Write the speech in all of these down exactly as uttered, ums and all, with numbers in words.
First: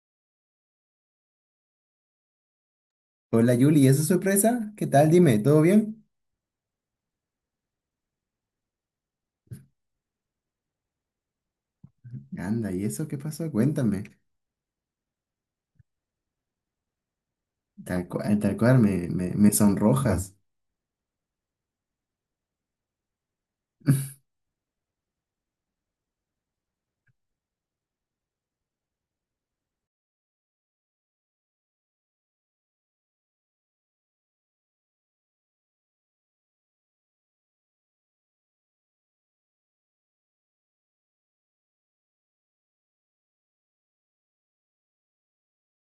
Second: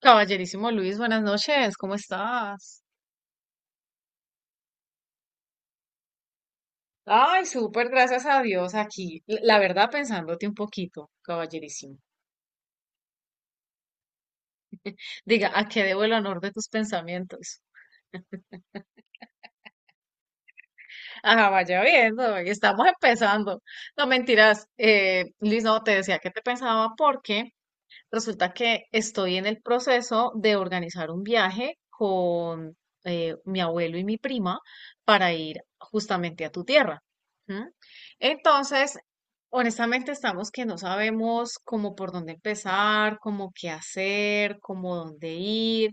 Caballerísimo Luis, buenas noches, ¿cómo estás? Hola Yuli, ¿y esa sorpresa? ¿Qué tal? Dime, ¿todo bien? Ay, súper, gracias a Dios aquí. L- La verdad, pensándote un poquito, caballerísimo. Anda, ¿y eso qué pasó? Cuéntame. Diga, ¿a qué debo el honor de tus pensamientos? Tal cual, tal cual, me, me, me sonrojas. Ajá, vaya viendo, y estamos empezando. No, mentiras, eh, Luis, no, te decía que te pensaba porque resulta que estoy en el proceso de organizar un viaje con eh, mi abuelo y mi prima para ir justamente a tu tierra. ¿M? Entonces, honestamente estamos que no sabemos cómo por dónde empezar, cómo qué hacer, cómo dónde ir.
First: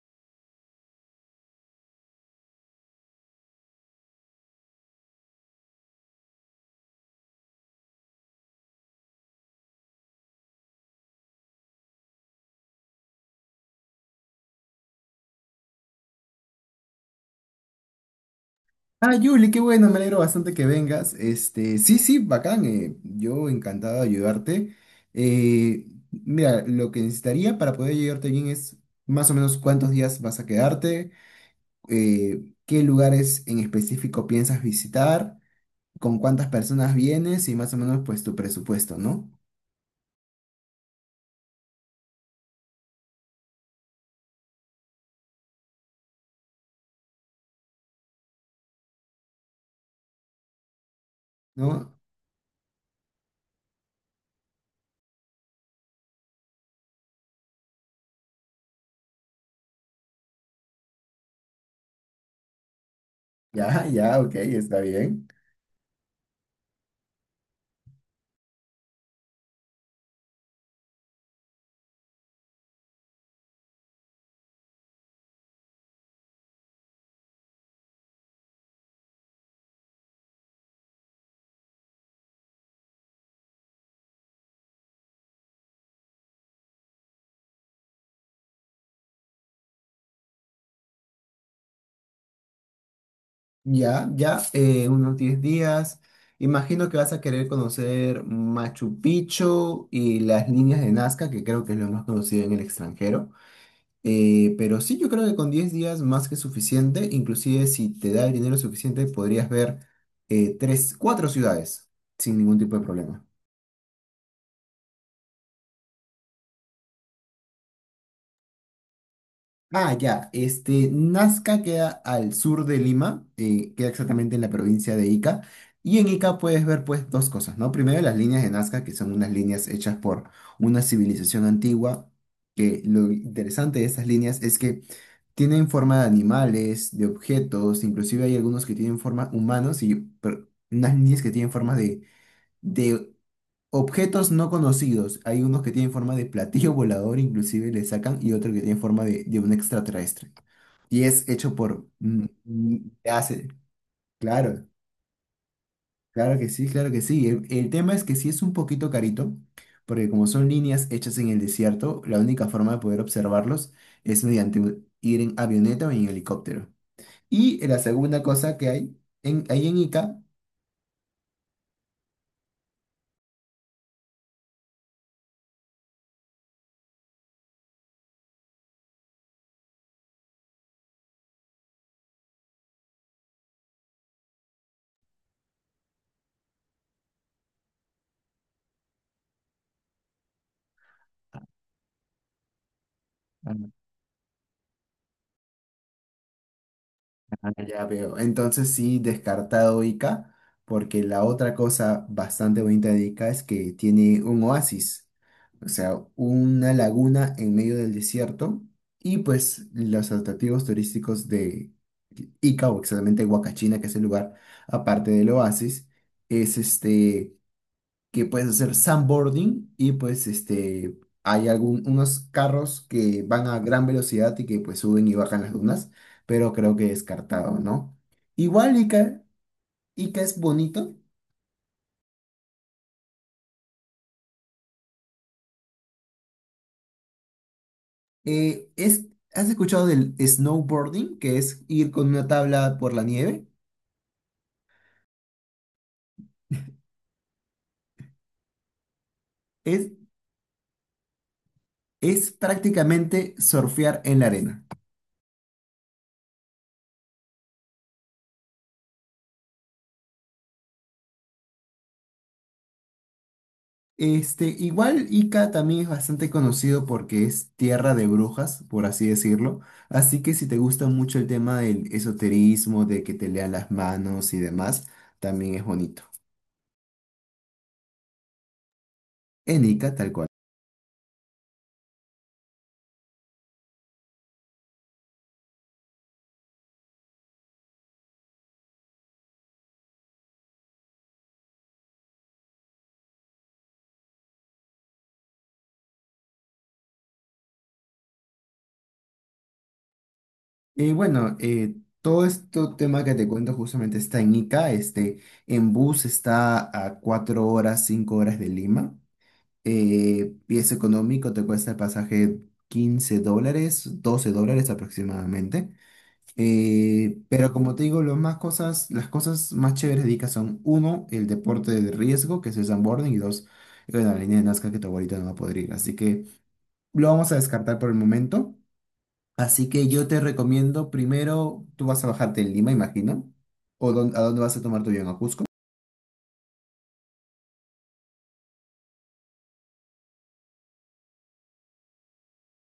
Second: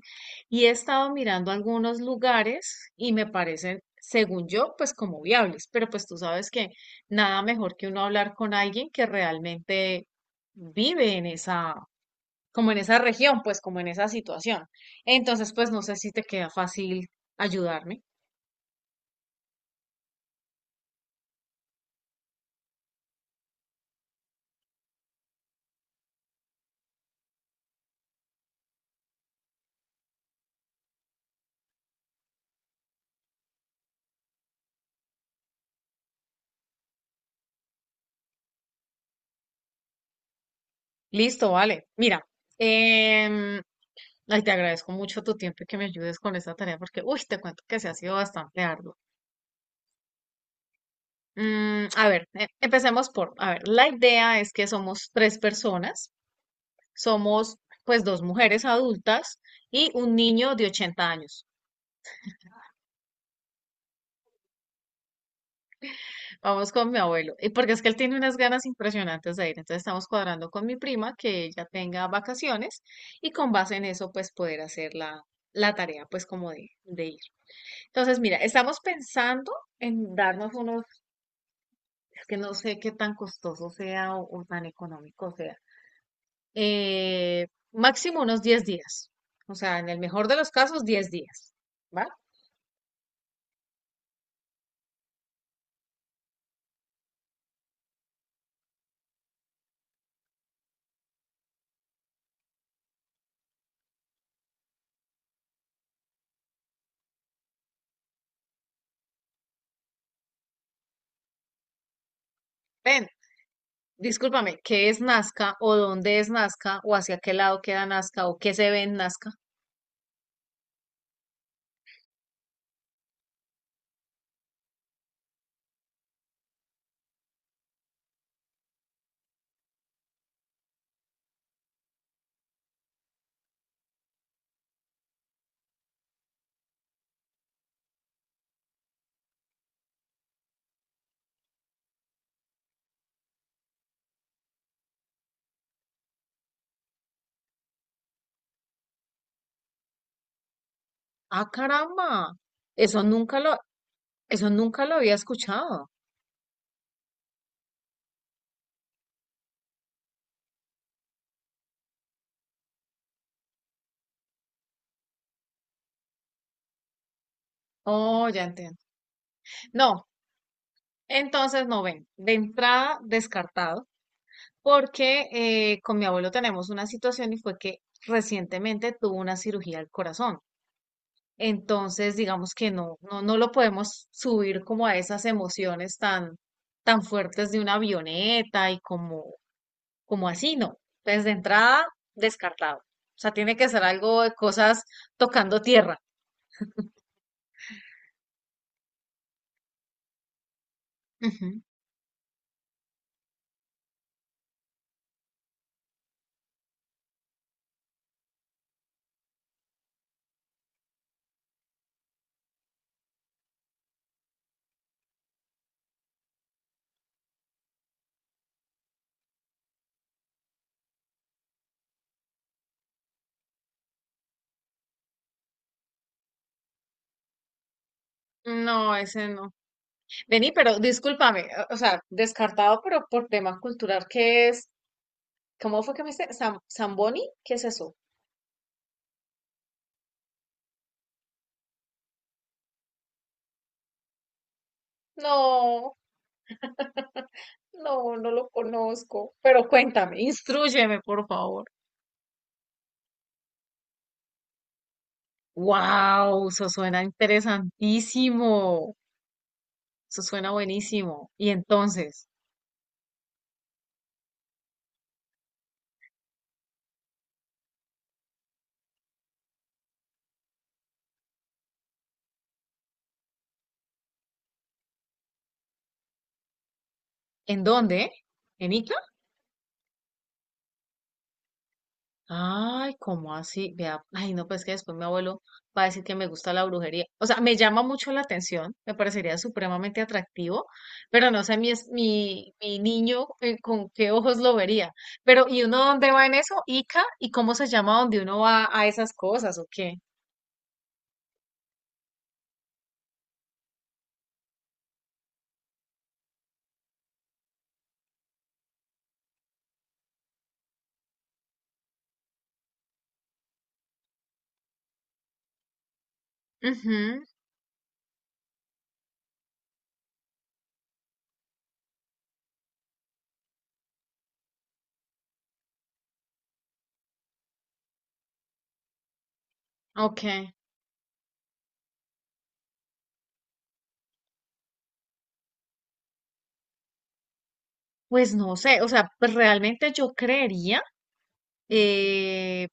Y he estado mirando algunos lugares y me parecen, según yo, pues como viables. Pero pues tú sabes que nada mejor que uno hablar con alguien que realmente vive en esa, como en esa región, pues como en esa situación. Entonces, pues no sé si te queda fácil ayudarme. Ah, Yuli, qué bueno, me alegro bastante que vengas. Este, sí, sí, bacán, eh, yo encantado de ayudarte. Eh, mira, lo que necesitaría para poder ayudarte bien es más o menos cuántos días vas a quedarte, eh, qué lugares en específico piensas visitar, con cuántas personas vienes y más o menos pues tu presupuesto, ¿no? Listo, vale. Mira, em, ay, te agradezco mucho tu tiempo y que me ayudes con esta tarea porque, uy, te cuento que se ha sido bastante arduo. Mm, ¿No? a ver, e- empecemos por, a ver, la idea es que somos tres personas, somos pues dos mujeres adultas y un niño de ochenta años. Ya, ya, ok, está bien. Vamos con mi abuelo. Y porque es que él tiene unas ganas impresionantes de ir. Entonces estamos cuadrando con mi prima que ella tenga vacaciones y con base en eso pues poder hacer la, la tarea pues como de, de ir. Entonces mira, estamos pensando en darnos unos, es que no sé qué tan costoso sea o, o tan económico sea. Eh, máximo unos diez días. O sea, en el mejor de los casos diez días. ¿Vale? Ya, ya, eh, unos diez días. Imagino que vas a querer conocer Machu Picchu y las líneas de Nazca, que creo que es lo más conocido en el extranjero. Eh, pero sí, yo creo que con diez días más que suficiente, inclusive si te da el dinero suficiente, podrías ver eh, tres, cuatro ciudades sin ningún tipo de Ven. problema. Discúlpame, ¿qué es Nazca o dónde es Nazca o hacia qué lado queda Nazca o qué se ve en Nazca? Ah, ya. Este, Nazca queda al sur de Lima, eh, queda exactamente en la provincia de Ica. Y en Ica puedes ver pues dos cosas, ¿no? Primero, las líneas de Nazca, que son unas líneas hechas por una civilización antigua, que lo interesante de estas líneas es que tienen forma de animales, de objetos, inclusive hay algunos que tienen forma humanos y per- unas líneas que tienen forma de, de objetos no conocidos. Hay unos que tienen forma de platillo volador, inclusive le sacan, y otro que tiene forma de, de un extraterrestre. Y es Ah, hecho por... caramba. mm, mm, Eso nunca hace, lo, eso claro, nunca lo había escuchado. claro que sí, claro que sí. El, el tema es que sí es un poquito carito, porque como son líneas hechas en el desierto, la única forma de poder observarlos es mediante un- ir en avioneta o en helicóptero. Y la segunda Oh, ya cosa que entiendo. hay, en, ahí en No, Ica... entonces no ven. De entrada, descartado, porque eh, con mi abuelo tenemos una situación y fue que recientemente tuvo una cirugía al corazón. Entonces, digamos que no, no, no lo podemos subir como a esas emociones tan, tan fuertes de una avioneta y como, como así, no. Entonces, de entrada, descartado. O sea, tiene que ser algo de cosas tocando tierra. Ah, ya veo. Entonces sí, descartado Ica, porque la otra Ujú. cosa bastante bonita de Ica es que tiene un oasis, o sea, una laguna en medio del desierto, y pues los atractivos turísticos de Ica, o exactamente Huacachina, que es el lugar aparte del oasis, es este que puedes hacer sandboarding, y pues este, hay algún, unos carros que van a gran velocidad y que pues suben y bajan las dunas, pero creo que descartado, ¿no? Igual No, Ica, ese no. Ica es Vení, pero bonito. discúlpame, o o sea, descartado, pero por tema cultural, ¿qué es? ¿Cómo fue que me dice? ¿Sam- Zamboni? ¿Qué es eso? eh, es, ¿Has escuchado del snowboarding, que es ir con una tabla por la nieve? No, no, no lo conozco. Pero Es, cuéntame, instrúyeme, por favor. es prácticamente surfear en la arena. Wow, eso suena interesantísimo. Eso suena buenísimo. ¿Y entonces? Este, igual Ica también es bastante conocido porque es tierra de brujas, por así decirlo. Así que si te gusta mucho el tema del esoterismo, de que te lean las manos y demás, también es bonito. ¿En dónde? ¿En Ica? En Ica, tal cual. Ay, ¿cómo así? Vea, ay, no, pues que después mi abuelo va a decir que me gusta la brujería. O sea, me llama mucho la atención, me parecería supremamente atractivo, pero no sé mi, es- mi, mi niño eh, con qué ojos lo vería. Pero, ¿y uno dónde va en eso? ¿Ica? ¿Y cómo se llama donde uno va a esas cosas o qué? Y bueno, eh, todo este tema que te cuento justamente está en Ica. Este, en bus está a cuatro horas, cinco horas de Lima. Eh, y es económico, te cuesta el pasaje quince dólares, doce dólares aproximadamente. Eh, Ujú, pero como te digo, lo más cosas, las cosas más chéveres de Ica son, uno, el deporte de riesgo, que es el sandboarding, y dos, bueno, la línea de Nazca, que tu abuelita no va a poder ir. Así que lo vamos a descartar por el momento. Así que yo te ok. recomiendo, primero, tú vas a bajarte en Lima, imagino. ¿O dón- a dónde vas a tomar tu avión? ¿A Cusco? Pues no sé, o sea, pues realmente yo creería eh,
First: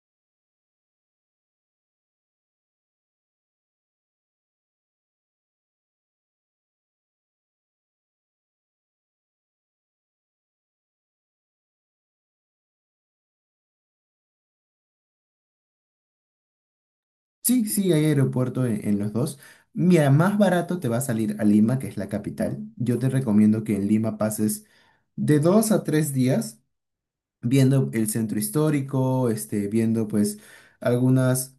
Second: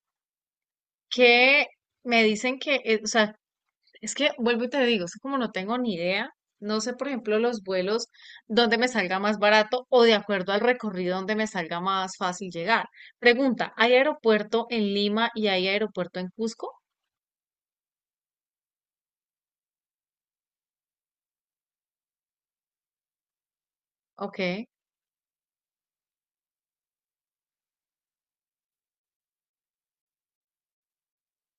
que me dicen que, eh, o sea, es que vuelvo y te digo, es que como no tengo ni idea, no sé, por ejemplo, los vuelos donde me salga más barato o de acuerdo al recorrido donde me salga más fácil llegar. Pregunta, ¿hay aeropuerto en Lima y hay aeropuerto en Cusco? Sí, sí, hay aeropuerto en, en los dos. Mira, más barato te va a salir a Lima, que es la capital. Yo te recomiendo que en Lima pases Ok. de dos a tres días viendo el centro histórico, este, viendo pues algunos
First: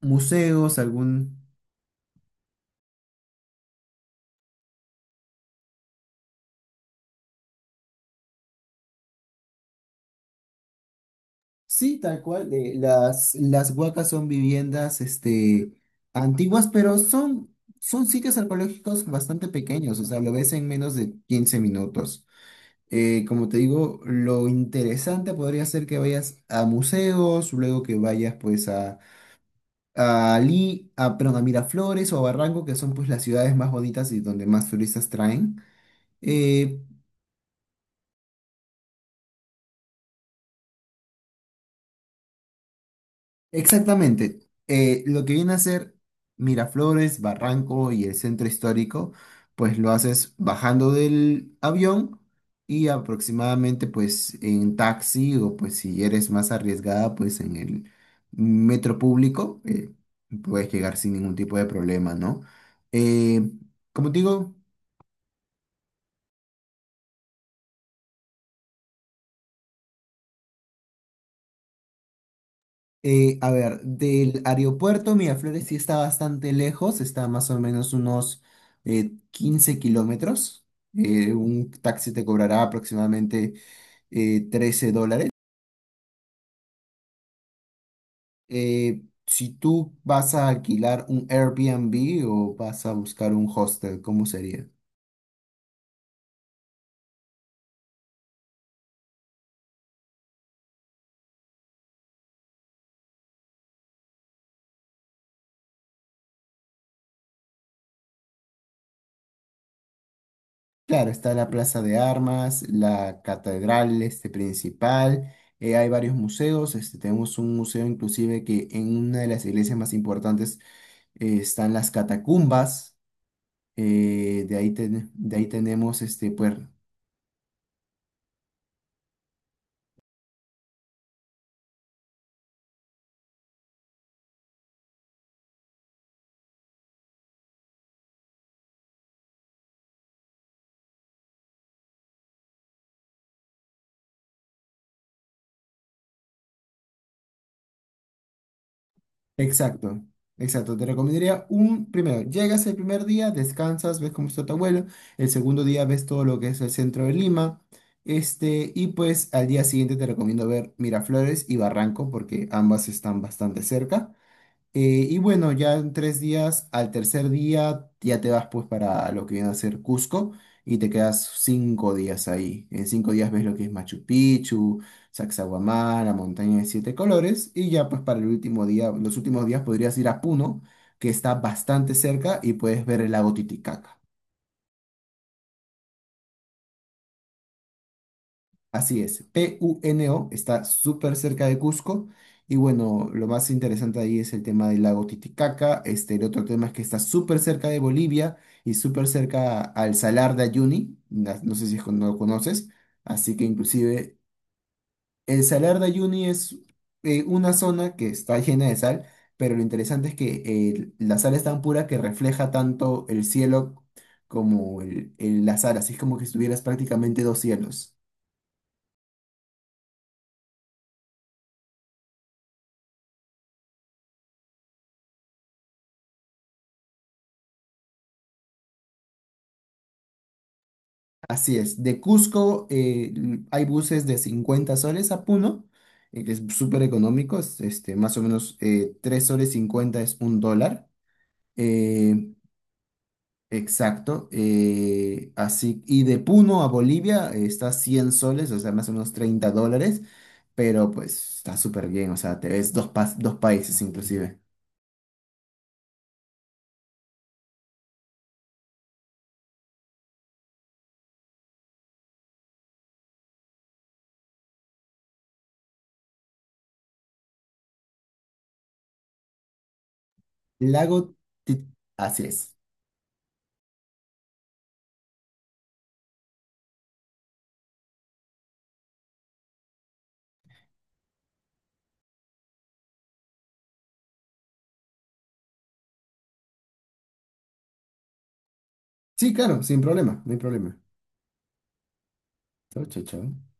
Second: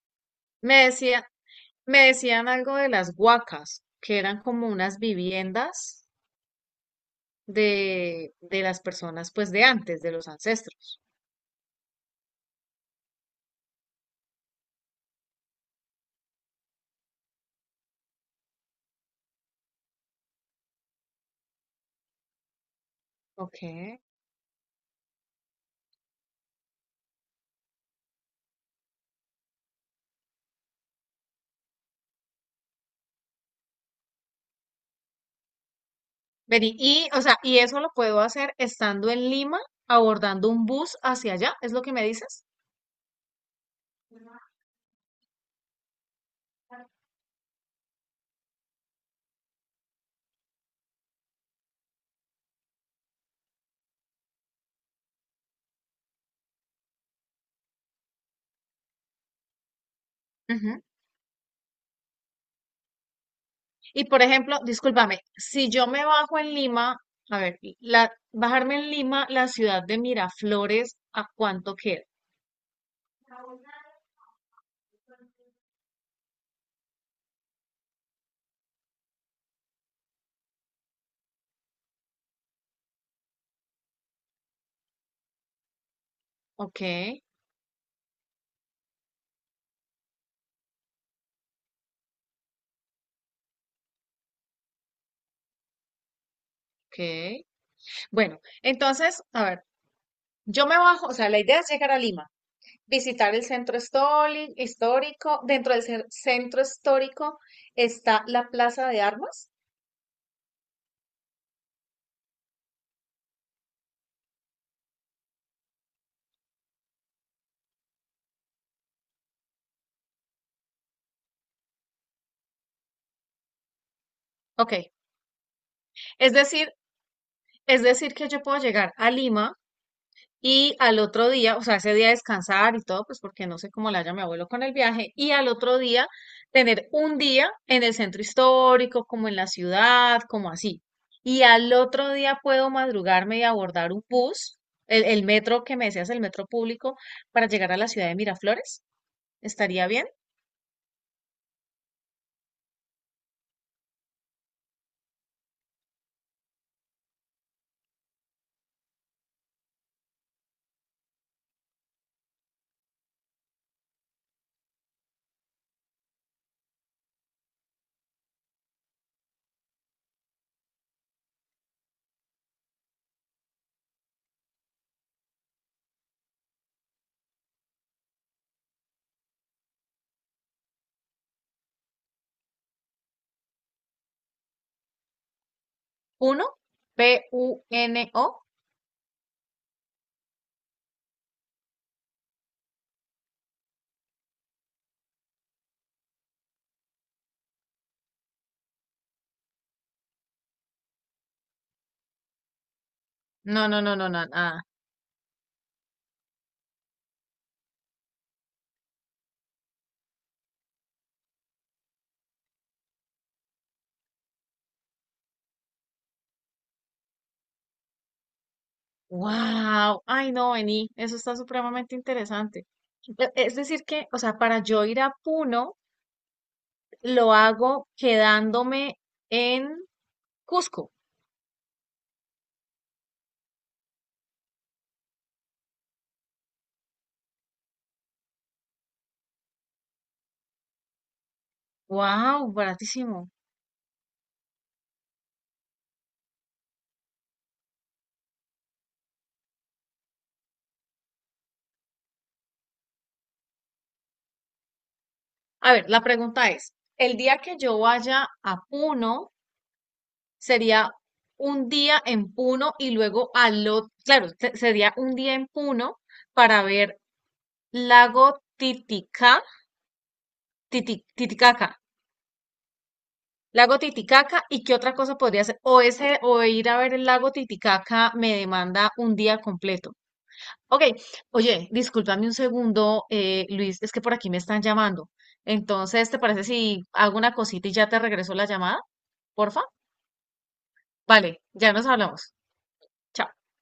museos, Me decía, algún... me decían algo de las huacas, que eran como unas viviendas de, de las personas, pues de antes, de los ancestros. Sí, tal cual, eh, las, las huacas son viviendas este, antiguas, pero son, son sitios arqueológicos bastante pequeños, o sea, lo ves en menos de quince minutos. Eh, como te Ok. digo, lo interesante podría ser que vayas a museos, luego que vayas pues a, a Lí- a, perdón, a Miraflores o a Barranco, que son pues las ciudades más bonitas y donde más turistas traen. Vení, Eh, y, o sea, y eso lo puedo hacer estando en Lima, abordando un bus hacia allá, ¿es lo que me dices? Exactamente. Eh, lo que viene a ser Miraflores, Barranco y el centro histórico, pues lo haces bajando del avión y aproximadamente pues en taxi, o pues si eres más arriesgada pues en el metro público, eh, puedes Ujú. llegar sin ningún tipo de problema, ¿no? Eh, Y como te por digo, ejemplo, discúlpame, si yo me bajo en Lima, a ver, la, bajarme en Lima, la ciudad de Miraflores, ¿a cuánto queda? Eh, a ver, del aeropuerto Miraflores sí está bastante lejos, está más o menos unos eh, quince kilómetros. Eh, un taxi te cobrará aproximadamente eh, trece dólares. Ok, Eh, si tú vas a alquilar un Airbnb o vas a buscar un hostel, ¿cómo sería? ok. Bueno, entonces, a ver, yo me bajo, o sea, la idea es llegar a Lima, visitar el centro histórico, histórico. Dentro del cer- centro histórico está la Plaza de Armas. Claro, está la Plaza de Armas, la catedral, este, principal, eh, hay varios museos, este, tenemos un museo inclusive que en una de las iglesias más importantes eh, están las catacumbas, eh, de ahí, Ok, ten- de ahí tenemos este, es pues, decir, es decir que yo puedo llegar a Lima y al otro día, o sea, ese día descansar y todo, pues porque no sé cómo le haya mi abuelo con el viaje. Y al otro día tener un día en el centro histórico, como en la ciudad, como así. Y al otro día puedo madrugarme y abordar un bus, el, el metro que me decías, el metro público, para llegar a la ciudad de Miraflores. ¿Estaría exacto, bien? exacto, te recomendaría un, primero, llegas el primer día, descansas, ves cómo está tu abuelo, el segundo día ves todo lo que es el centro de Lima, este, y pues al día siguiente te recomiendo ver Miraflores y Barranco, porque ambas están bastante cerca. Eh, y bueno, ya en tres días, al tercer día, ya te vas pues para lo que viene a ser Cusco y te quedas cinco días ahí. En cinco días ves lo que es Machu Picchu, Sacsayhuamán, la montaña de siete colores, y ya pues para el último día, los últimos días, podrías ir a Puno, que está bastante cerca y puedes ver el lago Titicaca. Uno, P-U-N-O. Así es, Puno está súper cerca de Cusco y bueno, lo más interesante ahí es el tema del lago Titicaca, este, el otro tema es que está súper cerca de Bolivia y súper cerca al Salar de Uyuni, na- no sé si es con- no lo conoces, así que No, no, no, no, inclusive no, nada. el Salar de Uyuni es eh, una zona que está llena de sal, pero lo interesante es que eh, la sal es tan pura que refleja tanto el cielo como el, el- la sal, así es como que estuvieras prácticamente dos cielos. Wow, ay no, vení, eso está supremamente interesante. E- Es decir que, o sea, para yo ir a Puno, lo hago quedándome en Cusco. Así es, de Cusco eh, l- hay buses de cincuenta soles a Puno, eh, que es súper económico, es, este, más o menos eh, tres soles cincuenta es un dólar. eh, Wow, baratísimo. exacto. eh, así, y de Puno a Bolivia eh, está cien soles, o sea, más o menos treinta dólares, pero pues está súper bien, o sea, te ves dos, pas- dos países inclusive. A ver, la pregunta es, ¿el día que yo vaya a Puno sería un día en Puno y luego al otro, claro, se- sería un día en Puno para ver lago Titicaca, Titi- Lago, Ti- Titicaca? así es. Lago Titicaca, ¿y qué otra cosa podría hacer? O ese, o ir a ver el lago Titicaca me demanda un día completo. Ok, oye, discúlpame un segundo, eh, Luis, es que por aquí me están llamando. Entonces, ¿te parece si hago una cosita y ya te regreso la llamada? Sí, claro, Porfa. sin problema, no hay problema. Vale, ya nos hablamos. Chao, chao, Chao. chao.